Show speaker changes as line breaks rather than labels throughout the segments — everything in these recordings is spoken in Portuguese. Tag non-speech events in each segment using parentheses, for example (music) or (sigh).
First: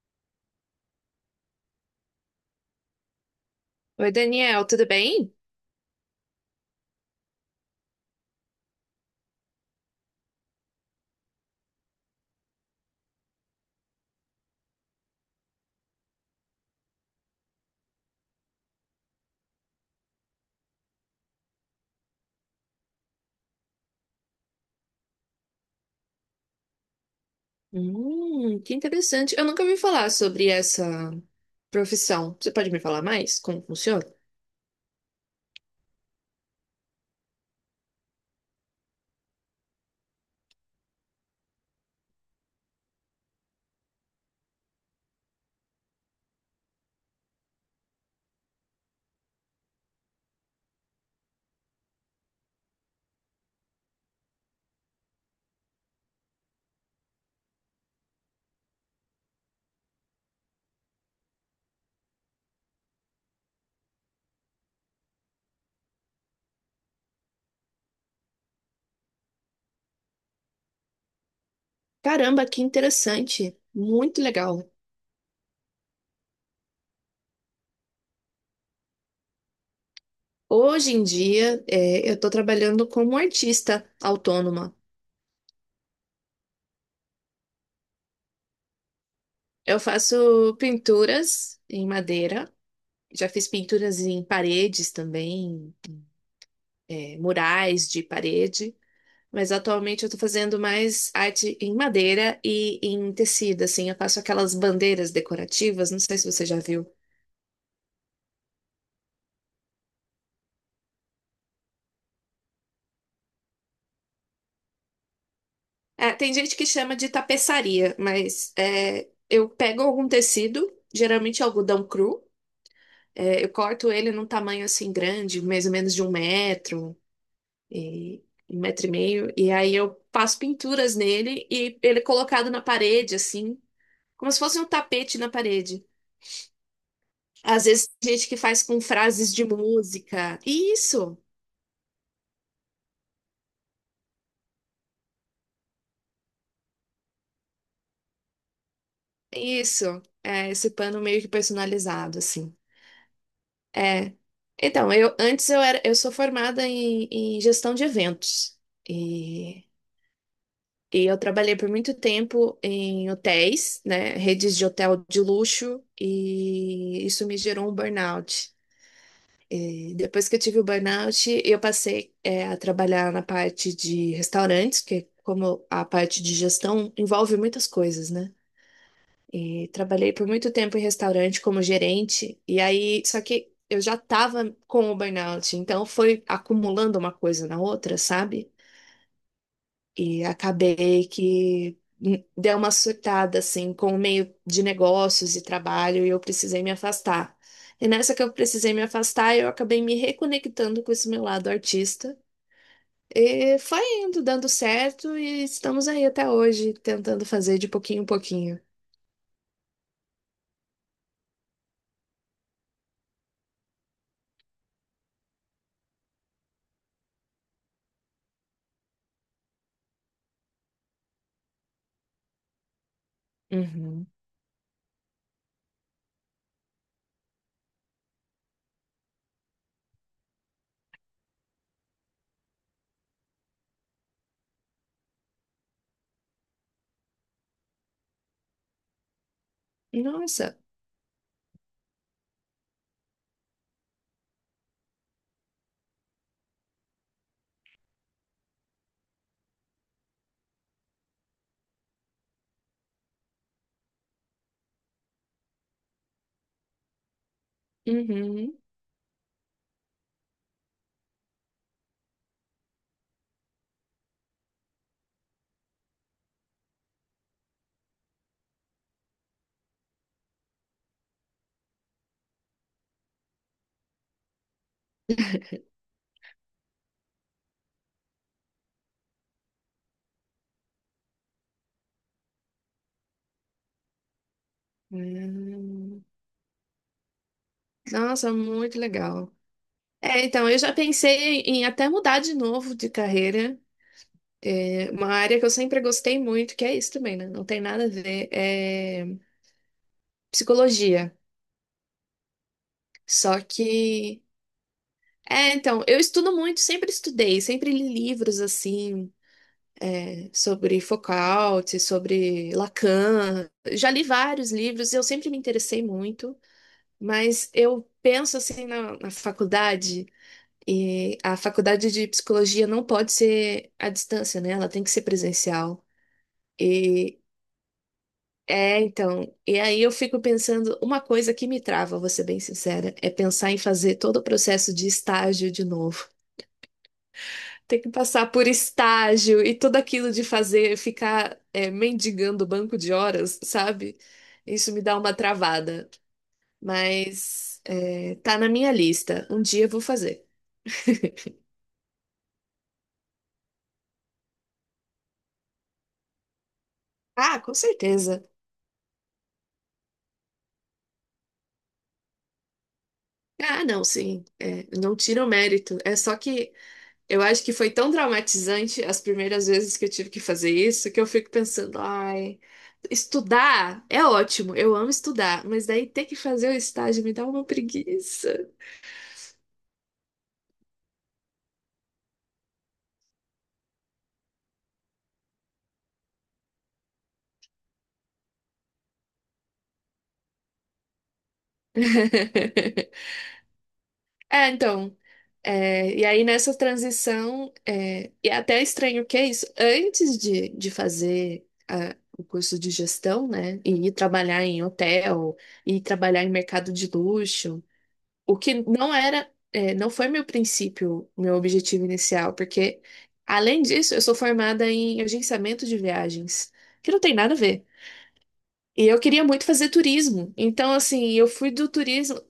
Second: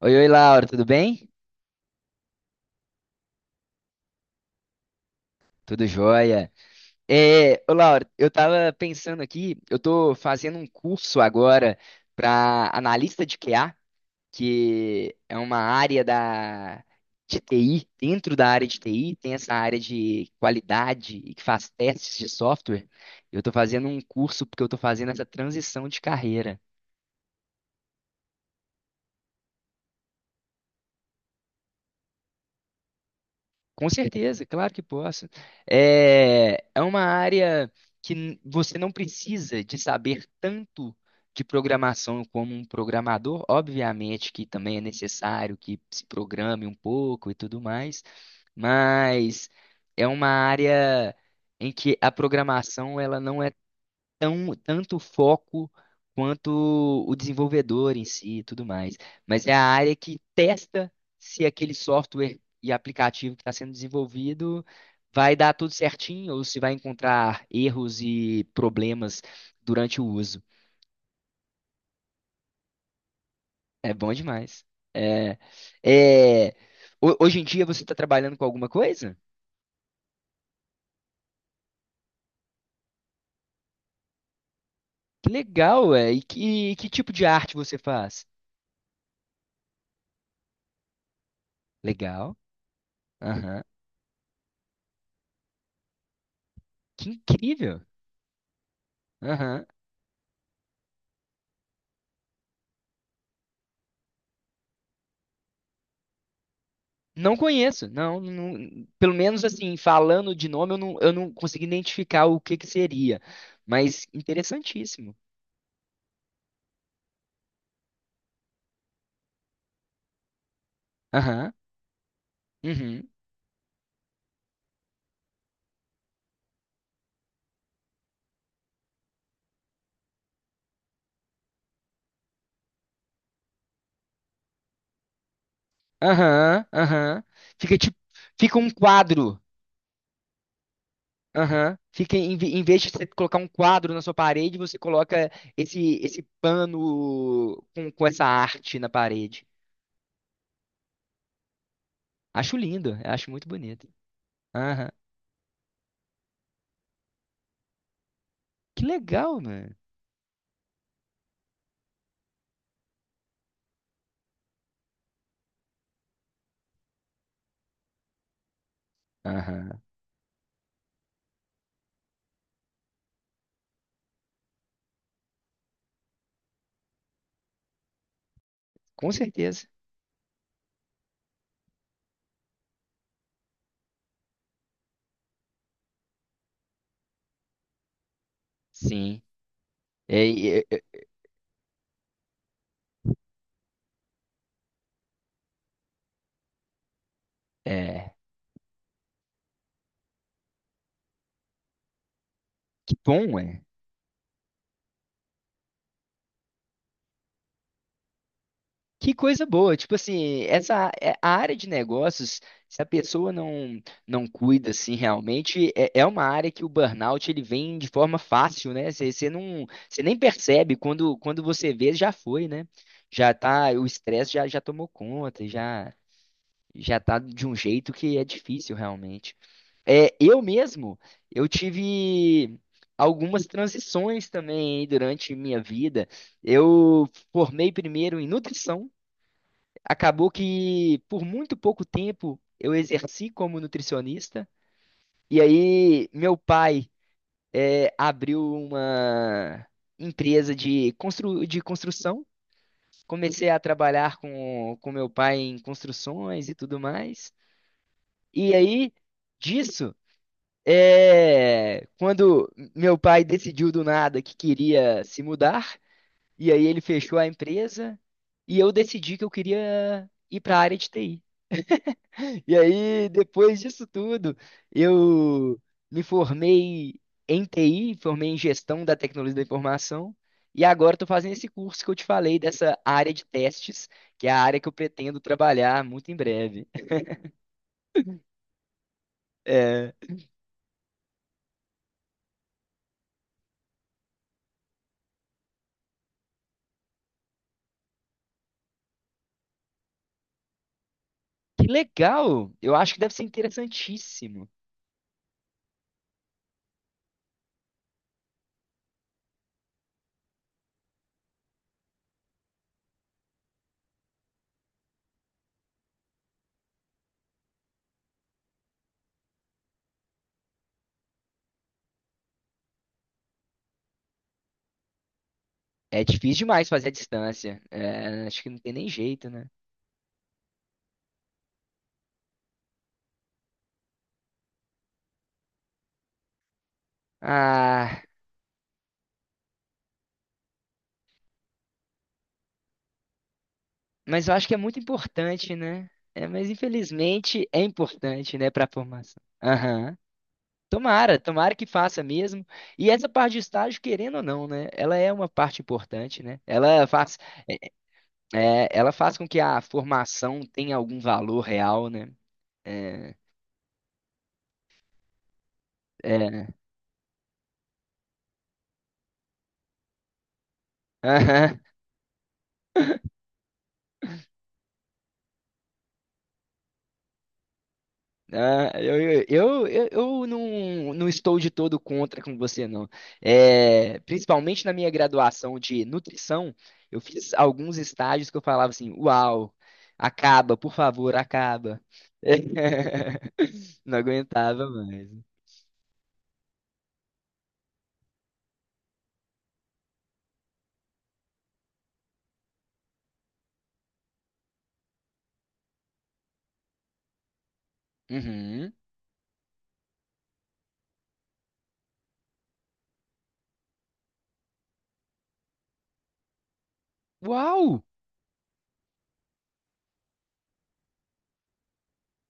Oi, oi, Laura, tudo bem?
Oi, Daniel, tudo bem?
Tudo jóia. Ô, Laura, eu tava pensando aqui, eu tô fazendo um curso agora para analista de QA, que é uma área de TI. Dentro da área de TI, tem essa área de qualidade e que faz testes de software. Eu tô fazendo um curso porque eu tô fazendo essa transição de carreira.
Que interessante. Eu nunca ouvi falar sobre essa profissão. Você pode me falar mais como
Com
funciona?
certeza, claro que posso. É uma área você não precisa de saber tanto de programação como um programador. Obviamente que também é necessário que se programe um pouco e tudo mais, mas é uma área em que a programação ela não tanto o foco quanto o desenvolvedor em si e tudo mais. Mas é a área que testa se aquele software e aplicativo que está sendo desenvolvido vai dar tudo certinho ou se vai encontrar erros e problemas durante o uso.
Caramba, que interessante.
É bom
Muito
demais.
legal.
É, é, Ho- hoje em dia você está trabalhando com alguma coisa?
Hoje em dia, é, eu estou trabalhando como artista autônoma.
Que legal, é. E que tipo de arte você faz?
Eu faço pinturas em
Legal.
madeira. Já fiz
Aham.
pinturas em paredes também,
Que
é,
incrível.
murais de parede. Mas atualmente eu tô fazendo mais arte em madeira e em tecido, assim. Eu faço aquelas bandeiras decorativas, não sei se você já viu.
Não conheço, não, pelo menos assim, falando de nome, eu não consegui identificar o que que seria, mas interessantíssimo.
É, tem gente que chama de tapeçaria, mas é, eu pego algum tecido, geralmente
Aham,
algodão cru,
uhum,
é, eu corto ele num tamanho assim grande, mais ou menos de e, um metro e meio, e aí eu passo pinturas nele e ele é colocado na parede, assim, como se fosse um tapete na parede.
aham, aham.
Às
Fica
vezes
tipo,
tem gente que
fica
faz
um
com frases
quadro,
de música. Isso,
aham. Fica, em, ve- em vez de você colocar um quadro na sua parede, você coloca esse pano com essa arte na parede.
isso. É esse pano meio que personalizado, assim.
Acho lindo, acho muito bonito.
É.
Aham,
Então, eu antes eu era, eu sou formada em, em gestão de eventos.
que legal,
E,
mano.
eu trabalhei por muito tempo em hotéis, né? Redes de hotel de luxo, e isso me gerou um burnout.
Aham,
E depois que eu tive o burnout, eu passei, é, a trabalhar na parte de restaurantes, que é como a parte de gestão envolve muitas coisas, né?
com certeza.
E trabalhei por muito tempo em restaurante como gerente, e aí, só que eu já estava com o burnout, então foi acumulando uma coisa na outra, sabe?
Sim.
E
é, é,
acabei que deu uma surtada assim com o meio de negócios e trabalho e eu precisei me afastar.
é.
E nessa
é.
que eu precisei me afastar, eu acabei me reconectando com esse meu lado artista.
Que bom,
E
é.
foi indo, dando certo, e estamos aí até hoje, tentando fazer de pouquinho em pouquinho.
Que coisa boa. Tipo assim, a área de negócios, se a pessoa não não cuida assim realmente, é, é uma área que o burnout ele vem de forma fácil, né? Você não, você nem percebe quando você vê, já foi, né? Já tá, o
Uhum.
estresse já tomou conta, já tá de um jeito que é difícil realmente. É, eu mesmo, eu tive algumas transições também aí durante minha vida. Eu formei primeiro em nutrição, acabou
Nossa.
que por muito pouco tempo eu exerci como nutricionista, e aí meu pai abriu uma empresa de, constru de construção. Comecei a trabalhar com meu pai em construções e tudo mais. E
Uhum.
aí, disso, quando meu pai decidiu do nada que queria se mudar, e aí ele fechou a empresa, e eu decidi que eu queria ir para a área de TI. E aí, depois disso tudo, eu me formei em TI, formei em gestão da tecnologia da informação, e agora estou fazendo esse curso que eu te falei dessa área de testes, que é a área que eu pretendo trabalhar
Hum.
muito em breve.
Nossa, muito legal.
(laughs)
É, então, eu já pensei em até mudar de novo de carreira. É, uma área que eu sempre gostei muito, que é isso também, né? Não tem nada a ver, é psicologia.
Que legal! Eu acho que deve ser
Só que.
interessantíssimo.
É, então, eu estudo muito, sempre estudei, sempre li livros assim, é, sobre Foucault, sobre Lacan. Já li vários livros, eu sempre me interessei muito, mas eu penso assim na faculdade. E a faculdade de psicologia não pode ser à distância, né? Ela tem que ser presencial.
É difícil demais fazer a
E
distância. É, acho que não tem
é,
nem jeito,
então,
né?
e aí eu fico pensando, uma coisa que me trava, vou ser bem sincera, é pensar em fazer todo o processo de estágio de novo. Ter que
Ah,
passar por estágio e tudo aquilo de fazer, ficar é, mendigando banco de horas, sabe?
mas eu acho que é
Isso
muito
me dá uma
importante, né?
travada.
É, mas infelizmente
Mas
é
é,
importante,
tá na
né, para a
minha
formação.
lista. Um dia eu vou
Aham.
fazer.
Tomara, tomara que faça mesmo. E essa parte de estágio, querendo ou não, né? Ela é uma parte importante, né?
Ah, com
É,
certeza.
ela faz com que a formação tenha algum valor real, né? É,
Ah, não, sim. É, não tira o mérito. É só
é.
que eu acho que foi tão traumatizante as primeiras vezes que eu tive que fazer isso que eu fico
(laughs)
pensando, ai, estudar é ótimo, eu amo estudar, mas daí ter que fazer o estágio me dá uma preguiça.
Ah, eu não, não estou de todo contra com você, não. É, principalmente na minha graduação de nutrição, eu fiz alguns estágios que eu falava assim: Uau, acaba, por favor, acaba.
(laughs)
(laughs) Não
É,
aguentava
então.
mais.
É, e aí nessa transição, é, e é até estranho que é isso, antes de fazer ah, o curso de gestão, né, e ir trabalhar em hotel, ir trabalhar em mercado de luxo. O que
Uhum.
não era, é, não foi meu princípio, meu objetivo inicial, porque, além disso, eu sou formada em agenciamento de viagens, que não tem nada a ver.
Uau!
E eu queria muito fazer turismo. Então, assim, eu fui do turismo.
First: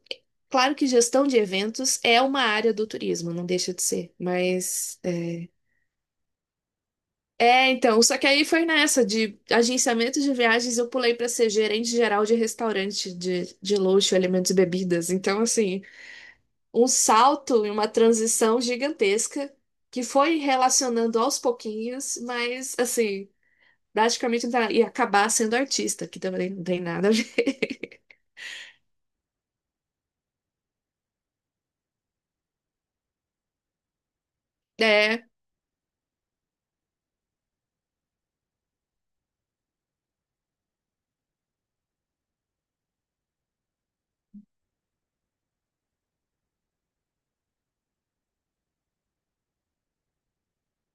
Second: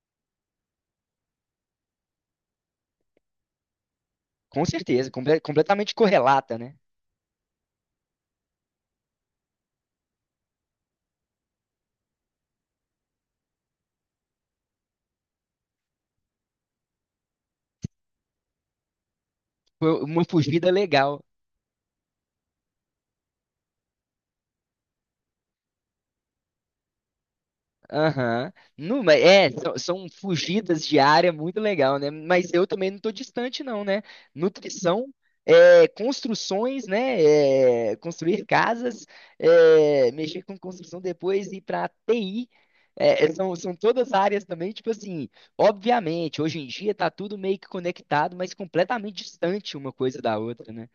Claro que gestão de eventos é uma área do turismo, não deixa de ser,
Com
mas
certeza,
é,
completamente correlata, né?
é, então, só que aí foi nessa de agenciamento de viagens, eu pulei para ser gerente geral de restaurante de luxo, alimentos e bebidas. Então, assim, um salto e uma transição gigantesca
Foi
que
uma
foi
fugida
relacionando
legal.
aos pouquinhos, mas assim, praticamente tá- ia acabar sendo artista, que também não tem nada a ver. (laughs)
Aham. Não, mas é, são, são fugidas de área muito legal, né? Mas eu também não estou distante, não, né? Nutrição,
É,
é, construções, né? É, construir casas, é, mexer com construção depois e para TI. É, é, são, são todas áreas também, tipo assim, obviamente, hoje em dia tá tudo meio que conectado, mas completamente distante uma coisa da outra, né?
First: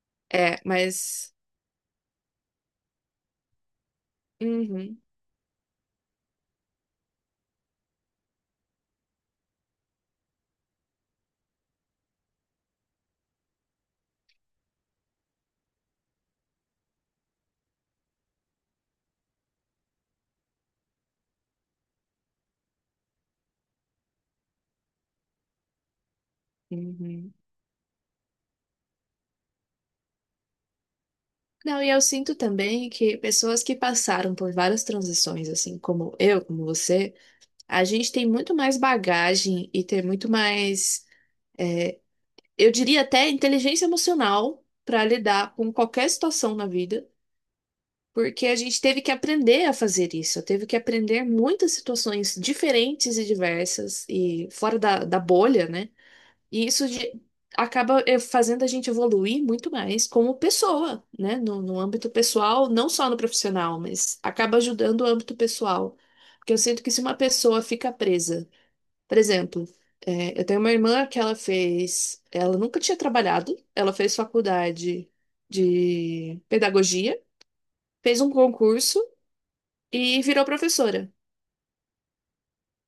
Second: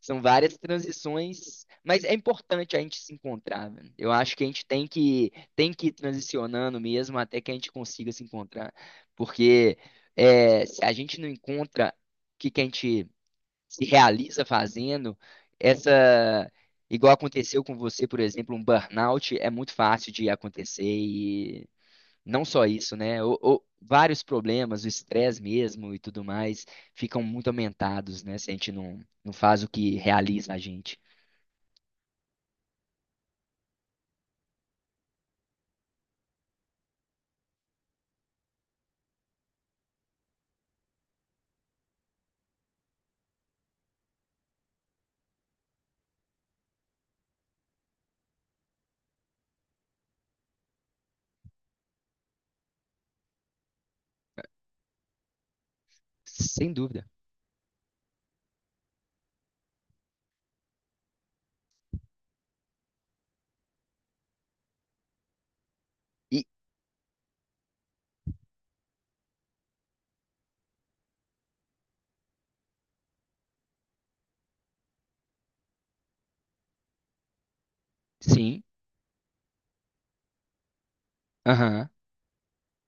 São várias
é, mas.
transições, mas é importante a gente se encontrar, velho. Eu acho que a gente
Uhum,
tem que ir transicionando mesmo até que a gente consiga se encontrar, porque é, se a gente não encontra o que que a gente se realiza fazendo, essa igual aconteceu com você, por exemplo, um burnout é muito fácil de acontecer não só isso, né? Vários problemas, o estresse mesmo e tudo mais, ficam
uhum.
muito aumentados, né? Se a gente não, não faz o que realiza a gente.
Não, e eu sinto também que pessoas que passaram por várias transições, assim como eu, como você, a gente tem muito mais bagagem e tem muito mais, eu diria até inteligência emocional para lidar com qualquer situação na vida. Porque a gente teve que aprender a fazer isso. Eu teve que aprender muitas situações diferentes e diversas e fora da bolha, né? E
Sem
isso
dúvida.
de- acaba fazendo a gente evoluir muito mais como pessoa, né? No âmbito pessoal, não só no profissional, mas acaba ajudando o âmbito pessoal.
E
Porque eu sinto que se uma pessoa fica presa, por exemplo, eu tenho uma irmã que ela fez, ela nunca tinha trabalhado, ela fez faculdade de pedagogia, fez um
sim,
concurso e virou professora.
aham.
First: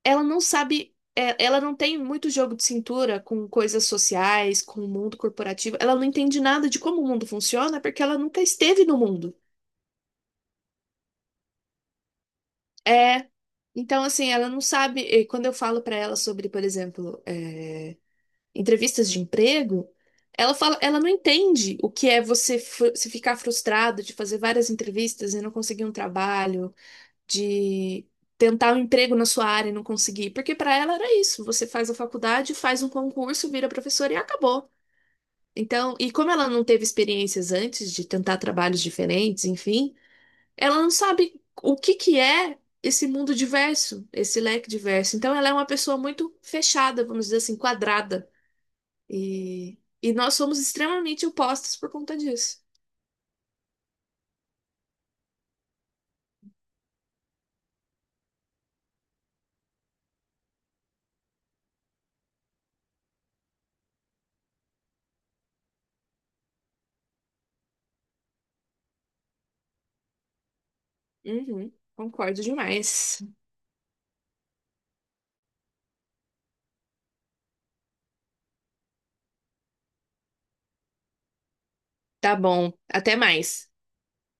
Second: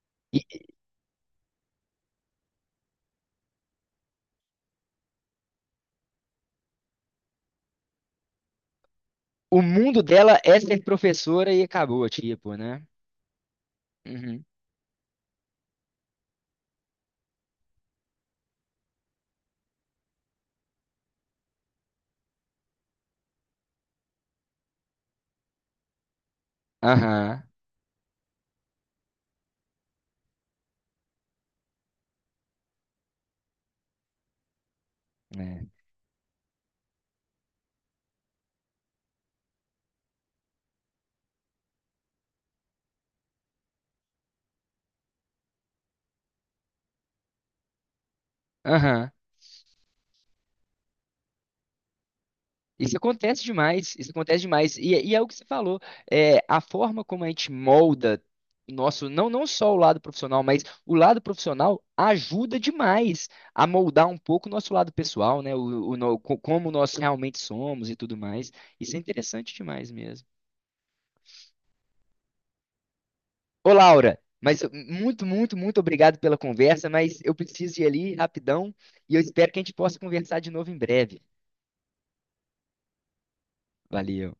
Ela não
E
sabe, é, ela não tem muito jogo de cintura com coisas sociais, com o mundo corporativo. Ela não entende nada de como o mundo funciona porque ela nunca esteve no mundo.
o mundo dela é ser professora e acabou, tipo, né?
É, então assim,
Uhum.
ela não sabe. E quando eu falo pra ela sobre, por exemplo, é, entrevistas de emprego, ela fala, ela não entende o que é você fru- se ficar frustrado de fazer várias entrevistas e não conseguir um trabalho
Aham.
de tentar um emprego na sua área e não conseguir, porque para ela era isso, você faz a faculdade, faz um concurso, vira professora e acabou.
é.
Então, e como ela não teve experiências antes de tentar trabalhos diferentes, enfim, ela não sabe o que que é esse mundo diverso, esse leque diverso. Então, ela é uma pessoa muito fechada, vamos dizer assim, quadrada.
Aham.
E nós somos extremamente opostos por conta disso.
Isso acontece demais, isso acontece demais. E é o que você falou, é, a forma como a gente molda o nosso, não, não só o lado profissional, mas o lado profissional ajuda demais a moldar um pouco o nosso lado pessoal, né? O no- co- como nós realmente somos e tudo mais. Isso é interessante demais mesmo.
Uhum, concordo demais.
Ô, Laura, mas muito, muito, muito obrigado pela conversa, mas eu preciso ir ali rapidão e eu espero que a gente possa conversar de novo em breve.
Tá bom, até mais.
Valeu.